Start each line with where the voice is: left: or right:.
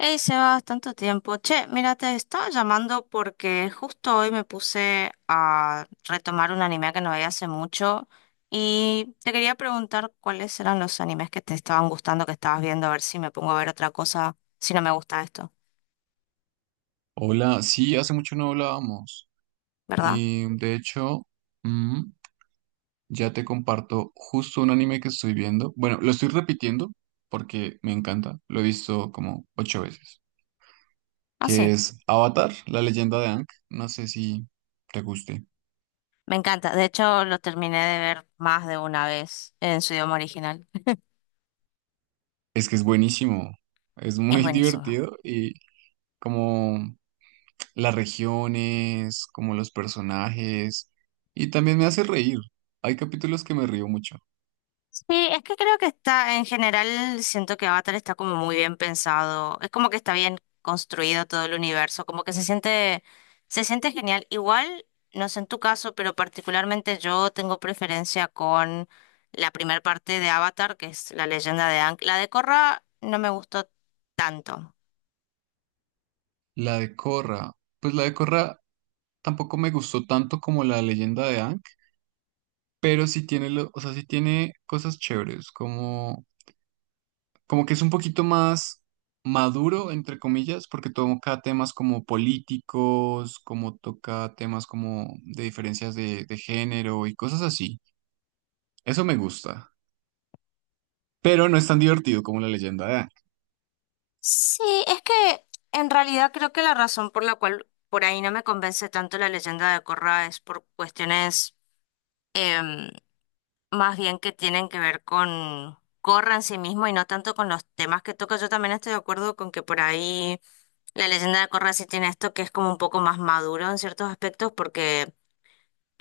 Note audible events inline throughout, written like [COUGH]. left: Hey, Sebas, tanto tiempo. Che, mira, te estaba llamando porque justo hoy me puse a retomar un anime que no veía hace mucho y te quería preguntar cuáles eran los animes que te estaban gustando, que estabas viendo, a ver si me pongo a ver otra cosa, si no me gusta esto,
right: Hola, sí, hace mucho no hablábamos.
left: ¿verdad?
right: Y de hecho, mm, ya te comparto justo un anime que estoy viendo. Bueno, lo estoy repitiendo porque me encanta. Lo he visto como ocho veces.
left: Ah,
right: Que
left: sí,
right: es Avatar, la leyenda de Aang. No sé si te guste.
left: me encanta. De hecho, lo terminé de ver más de una vez en su idioma original. [LAUGHS]
right: Es que es buenísimo. Es
left: Es
right: muy [LAUGHS]
left: buenísimo.
right: divertido y como las regiones, como los personajes. Y también me hace reír. Hay capítulos que me río mucho.
left: Sí, es que creo que está, en general, siento que Avatar está como muy bien pensado. Es como que está bien construido todo el universo, como que se siente genial. Igual, no sé en tu caso, pero particularmente yo tengo preferencia con la primera parte de Avatar, que es la leyenda de Aang. La de Korra no me gustó tanto.
right: La de Korra. Pues la de Korra tampoco me gustó tanto como la leyenda de Aang, pero sí tiene, o sea, sí tiene cosas chéveres, como, como que es un poquito más maduro, entre comillas, porque toca temas como políticos, como toca temas como de diferencias de género y cosas así. Eso me gusta, pero no es tan divertido como la leyenda de Aang.
left: Sí, es que en realidad creo que la razón por la cual por ahí no me convence tanto la leyenda de Korra es por cuestiones, más bien que tienen que ver con Corra en sí mismo y no tanto con los temas que toca. Yo también estoy de acuerdo con que por ahí la leyenda de Corra sí tiene esto que es como un poco más maduro en ciertos aspectos porque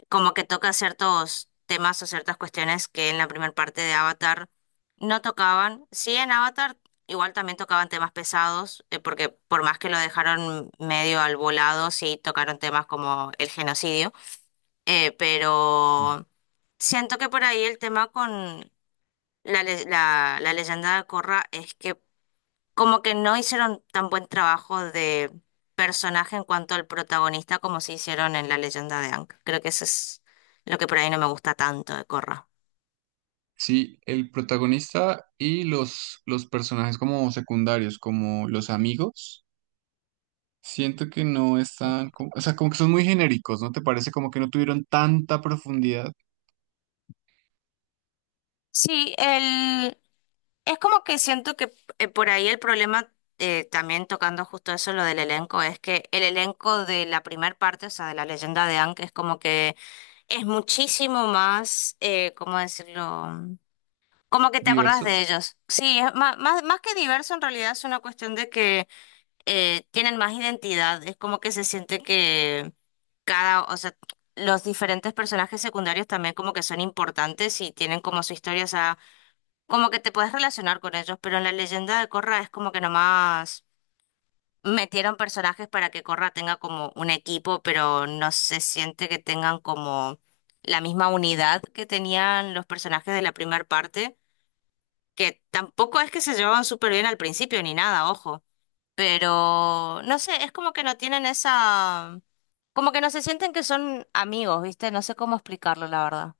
left: como que toca ciertos temas o ciertas cuestiones que en la primera parte de Avatar no tocaban. Sí, en Avatar igual también tocaban temas pesados porque por más que lo dejaron medio al volado, sí tocaron temas como el genocidio, eh,
right: Mm.
left: pero... Siento que por ahí el tema con la leyenda de Korra es que como que no hicieron tan buen trabajo de personaje en cuanto al protagonista como se hicieron en la leyenda de Aang. Creo que eso es lo que por ahí no me gusta tanto de Korra.
right: Sí, el protagonista y los personajes como secundarios, como los amigos. Siento que no están, o sea, como que son muy genéricos, ¿no te parece? Como que no tuvieron tanta profundidad,
left: Sí, el... es como que siento que por ahí el problema, también tocando justo eso, lo del elenco, es que el elenco de la primera parte, o sea, de la leyenda de Aang, es como que es muchísimo más, ¿cómo decirlo? Como que te acordás
right: diverso.
left: de ellos. Sí, es más que diverso, en realidad es una cuestión de que tienen más identidad. Es como que se siente que cada, o sea, los diferentes personajes secundarios también como que son importantes y tienen como su historia, o sea, como que te puedes relacionar con ellos, pero en la leyenda de Corra es como que nomás metieron personajes para que Corra tenga como un equipo, pero no se siente que tengan como la misma unidad que tenían los personajes de la primera parte, que tampoco es que se llevaban súper bien al principio ni nada, ojo, pero no sé, es como que no tienen esa, como que no se sienten que son amigos, ¿viste? No sé cómo explicarlo, la verdad.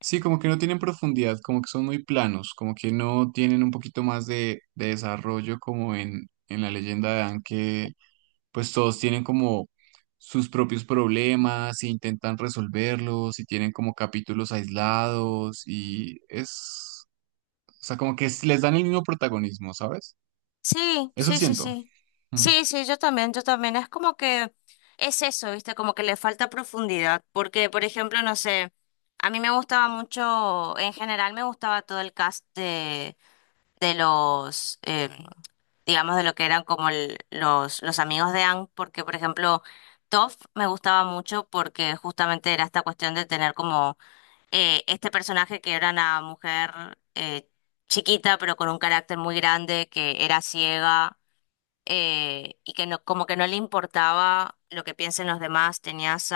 right: Sí, como que no tienen profundidad, como que son muy planos, como que no tienen un poquito más de desarrollo como en la leyenda de Anne, que pues todos tienen como sus propios problemas e intentan resolverlos y tienen como capítulos aislados y es, o sea, como que les dan el mismo protagonismo, ¿sabes?
left: Sí,
right: Eso
left: sí, sí,
right: siento.
left: sí.
right: Mm.
left: Sí, sí, yo también, yo también. Es como que es eso, ¿viste? Como que le falta profundidad, porque, por ejemplo, no sé, a mí me gustaba mucho, en general me gustaba todo el cast de los, digamos, de lo que eran como los amigos de Ang, porque, por ejemplo, Toph me gustaba mucho porque justamente era esta cuestión de tener como este personaje que era una mujer chiquita, pero con un carácter muy grande, que era ciega y que no, como que no le importaba lo que piensen los demás. Tenías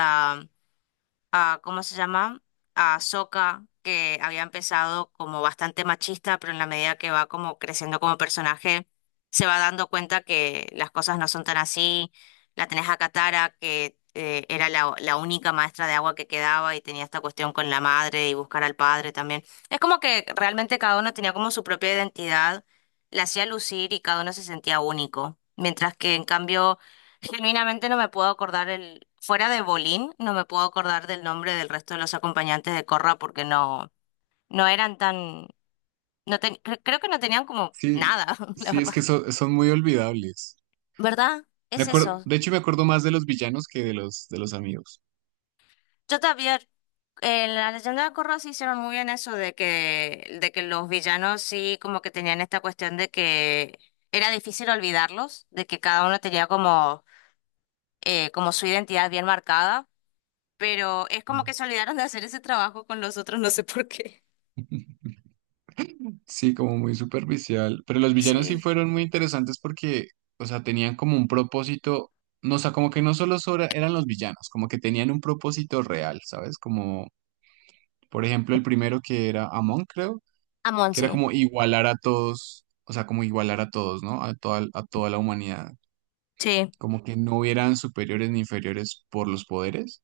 left: a, ¿cómo se llama? A Sokka, que había empezado como bastante machista, pero en la medida que va como creciendo como personaje, se va dando cuenta que las cosas no son tan así. La tenés a Katara, que era la única maestra de agua que quedaba y tenía esta cuestión con la madre y buscar al padre también. Es como que realmente cada uno tenía como su propia identidad, la hacía lucir y cada uno se sentía único. Mientras que en cambio... Genuinamente no me puedo acordar el, fuera de Bolín, no me puedo acordar del nombre del resto de los acompañantes de Corra porque no, no eran tan, no ten- cre- creo que no tenían como
right: Sí,
left: nada, [LAUGHS] la
right: sí, es
left: verdad.
right: que son, son muy olvidables.
left: ¿Verdad?
right: Me
left: Es
right: acuerdo,
left: eso.
right: de hecho, me acuerdo más de los villanos que de de los amigos.
left: Yo también, en la leyenda de Corra sí hicieron muy bien eso de que los villanos sí como que tenían esta cuestión de que era difícil olvidarlos, de que cada uno tenía como, como su identidad bien marcada. Pero es como que se olvidaron de hacer ese trabajo con los otros, no sé por qué.
right: [LAUGHS] Sí, como muy superficial. Pero los villanos sí
left: Sí.
right: fueron muy interesantes porque, o sea, tenían como un propósito, no, o sea, como que no solo eran los villanos, como que tenían un propósito real, ¿sabes? Como, por ejemplo, el primero que era Amon, creo,
left: A
right: que era
left: sí,
right: como igualar a todos, o sea, como igualar a todos, ¿no? A toda la humanidad.
left: sí,
right: Como que no hubieran superiores ni inferiores por los poderes.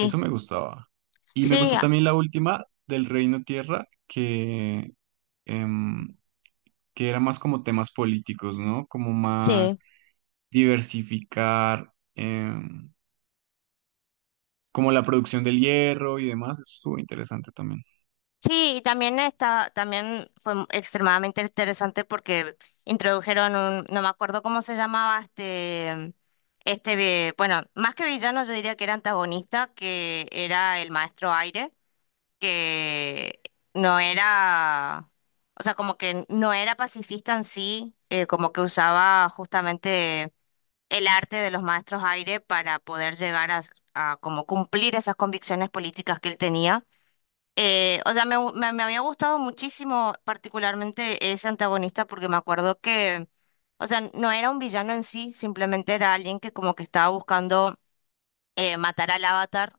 right: Eso me gustaba. Y me
left: sí,
right: gustó
left: a-
right: también la última del Reino Tierra, que... em, que era más como temas políticos, ¿no? Como
left: sí.
right: más diversificar como la producción del hierro y demás. Eso estuvo interesante también.
left: Sí, y también está, también fue extremadamente interesante porque introdujeron un, no me acuerdo cómo se llamaba este. Bueno, más que villano yo diría que era antagonista, que era el maestro Aire, que no era, o sea, como que no era pacifista en sí, como que usaba justamente el arte de los maestros aire para poder llegar a como cumplir esas convicciones políticas que él tenía. O sea, me había gustado muchísimo particularmente ese antagonista porque me acuerdo que, o sea, no era un villano en sí, simplemente era alguien que como que estaba buscando matar al avatar,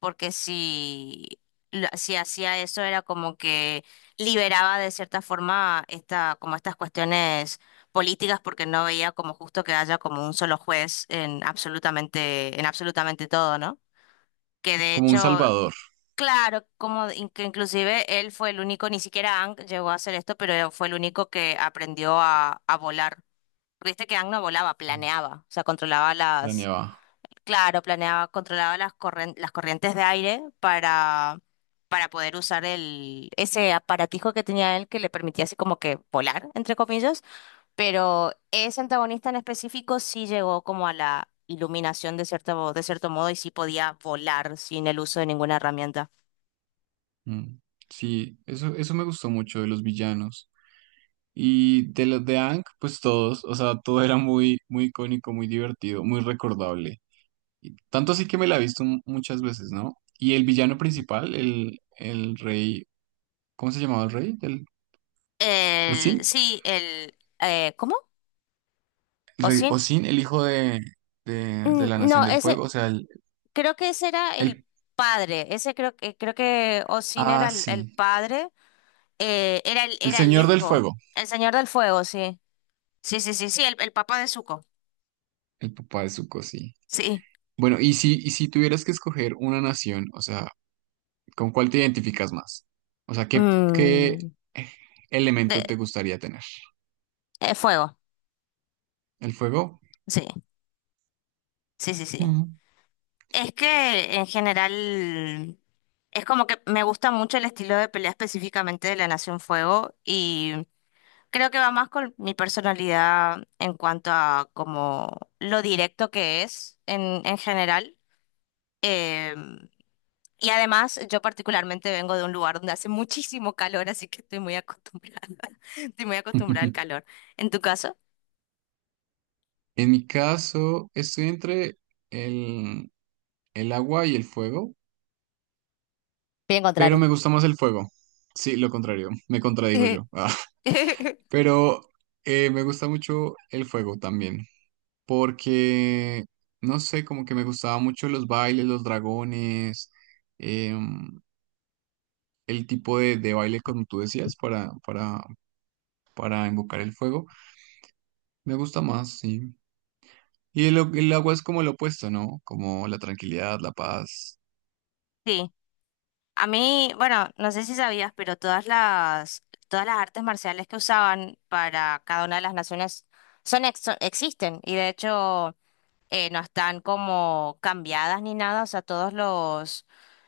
left: porque si, si hacía eso era como que liberaba de cierta forma esta, como estas cuestiones políticas, porque no veía como justo que haya como un solo juez en absolutamente todo, ¿no? Que de
right: Como un
left: hecho,
right: salvador,
left: claro, como que inclusive él fue el único, ni siquiera Ang llegó a hacer esto, pero fue el único que aprendió a volar. Viste que Ang no volaba, planeaba, o sea, controlaba las...
right: planeaba.
left: Claro, planeaba, controlaba las las corrientes de aire para poder usar el, ese aparatijo que tenía él que le permitía así como que volar, entre comillas, pero ese antagonista en específico sí llegó como a la iluminación de cierto modo y sí podía volar sin el uso de ninguna herramienta.
right: Mm. Sí, eso me gustó mucho de los villanos. Y de los de Ank, pues todos, o sea, todo era muy, muy icónico, muy divertido, muy recordable. Y tanto así que me la he visto muchas veces, ¿no? Y el villano principal, el rey, ¿cómo se llamaba el rey? ¿El Oisin?
left: El, sí, el, ¿cómo? ¿O
right: Rey
left: sin?
right: Osin, el hijo de
left: Mm,
right: la
left: no,
right: Nación del
left: ese,
right: Fuego, o sea,
left: creo que ese era el
right: el-
left: padre, ese creo que Osin era
right: Ah,
left: el
right: sí.
left: padre.
right: El
left: Era el
right: Señor del
left: hijo.
right: Fuego,
left: El Señor del Fuego, sí. Sí, sí, sí, sí, el papá de Zuko.
right: el papá de Zuko, sí.
left: Sí.
right: Bueno, y si tuvieras que escoger una nación, o sea, ¿con cuál te identificas más? O sea, ¿qué, qué
left: Mm, de-
right: elemento te gustaría tener?
left: fuego.
right: ¿El fuego?
left: Sí, sí, sí, sí.
right: Mm.
left: Es que en general es como que me gusta mucho el estilo de pelea específicamente de la Nación Fuego y creo que va más con mi personalidad en cuanto a como lo directo que es en general. em, Y además, yo particularmente vengo de un lugar donde hace muchísimo calor, así que estoy muy acostumbrada. [LAUGHS] Estoy muy acostumbrada al calor.
right: [LAUGHS]
left: ¿En tu caso?
right: En mi caso, estoy entre el, el agua y el fuego,
left: Bien
right: pero
left: contrario.
right: me gusta más el fuego. Sí, lo contrario, me contradigo yo. [LAUGHS]
left: [LAUGHS]
right: Pero me gusta mucho el fuego también, porque, no sé, como que me gustaba mucho los bailes, los dragones, em, el tipo de baile como tú decías para invocar el fuego. Me gusta más, sí. Y el, el agua es como lo opuesto, ¿no? Como la tranquilidad, la paz.
left: Sí. A mí, bueno, no sé si sabías, pero todas las artes marciales que usaban para cada una de las naciones son, existen y de hecho no están como cambiadas ni nada. O sea, todos los,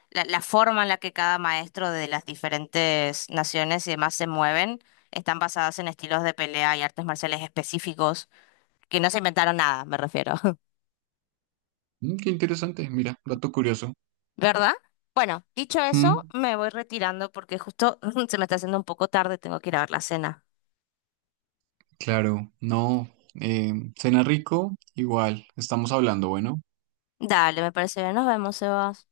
left: la forma en la que cada maestro de las diferentes naciones y demás se mueven están basadas en estilos de pelea y artes marciales específicos, que no se inventaron nada, me refiero, [LAUGHS]
right: Mm, qué interesante, mira, dato curioso.
left: ¿verdad? Bueno, dicho eso,
right: Mm,
left: me voy retirando porque justo [LAUGHS] se me está haciendo un poco tarde, tengo que ir a ver la cena.
right: claro, no. Cena rico, igual, estamos hablando, bueno.
left: Dale, me parece bien, nos vemos, Sebas.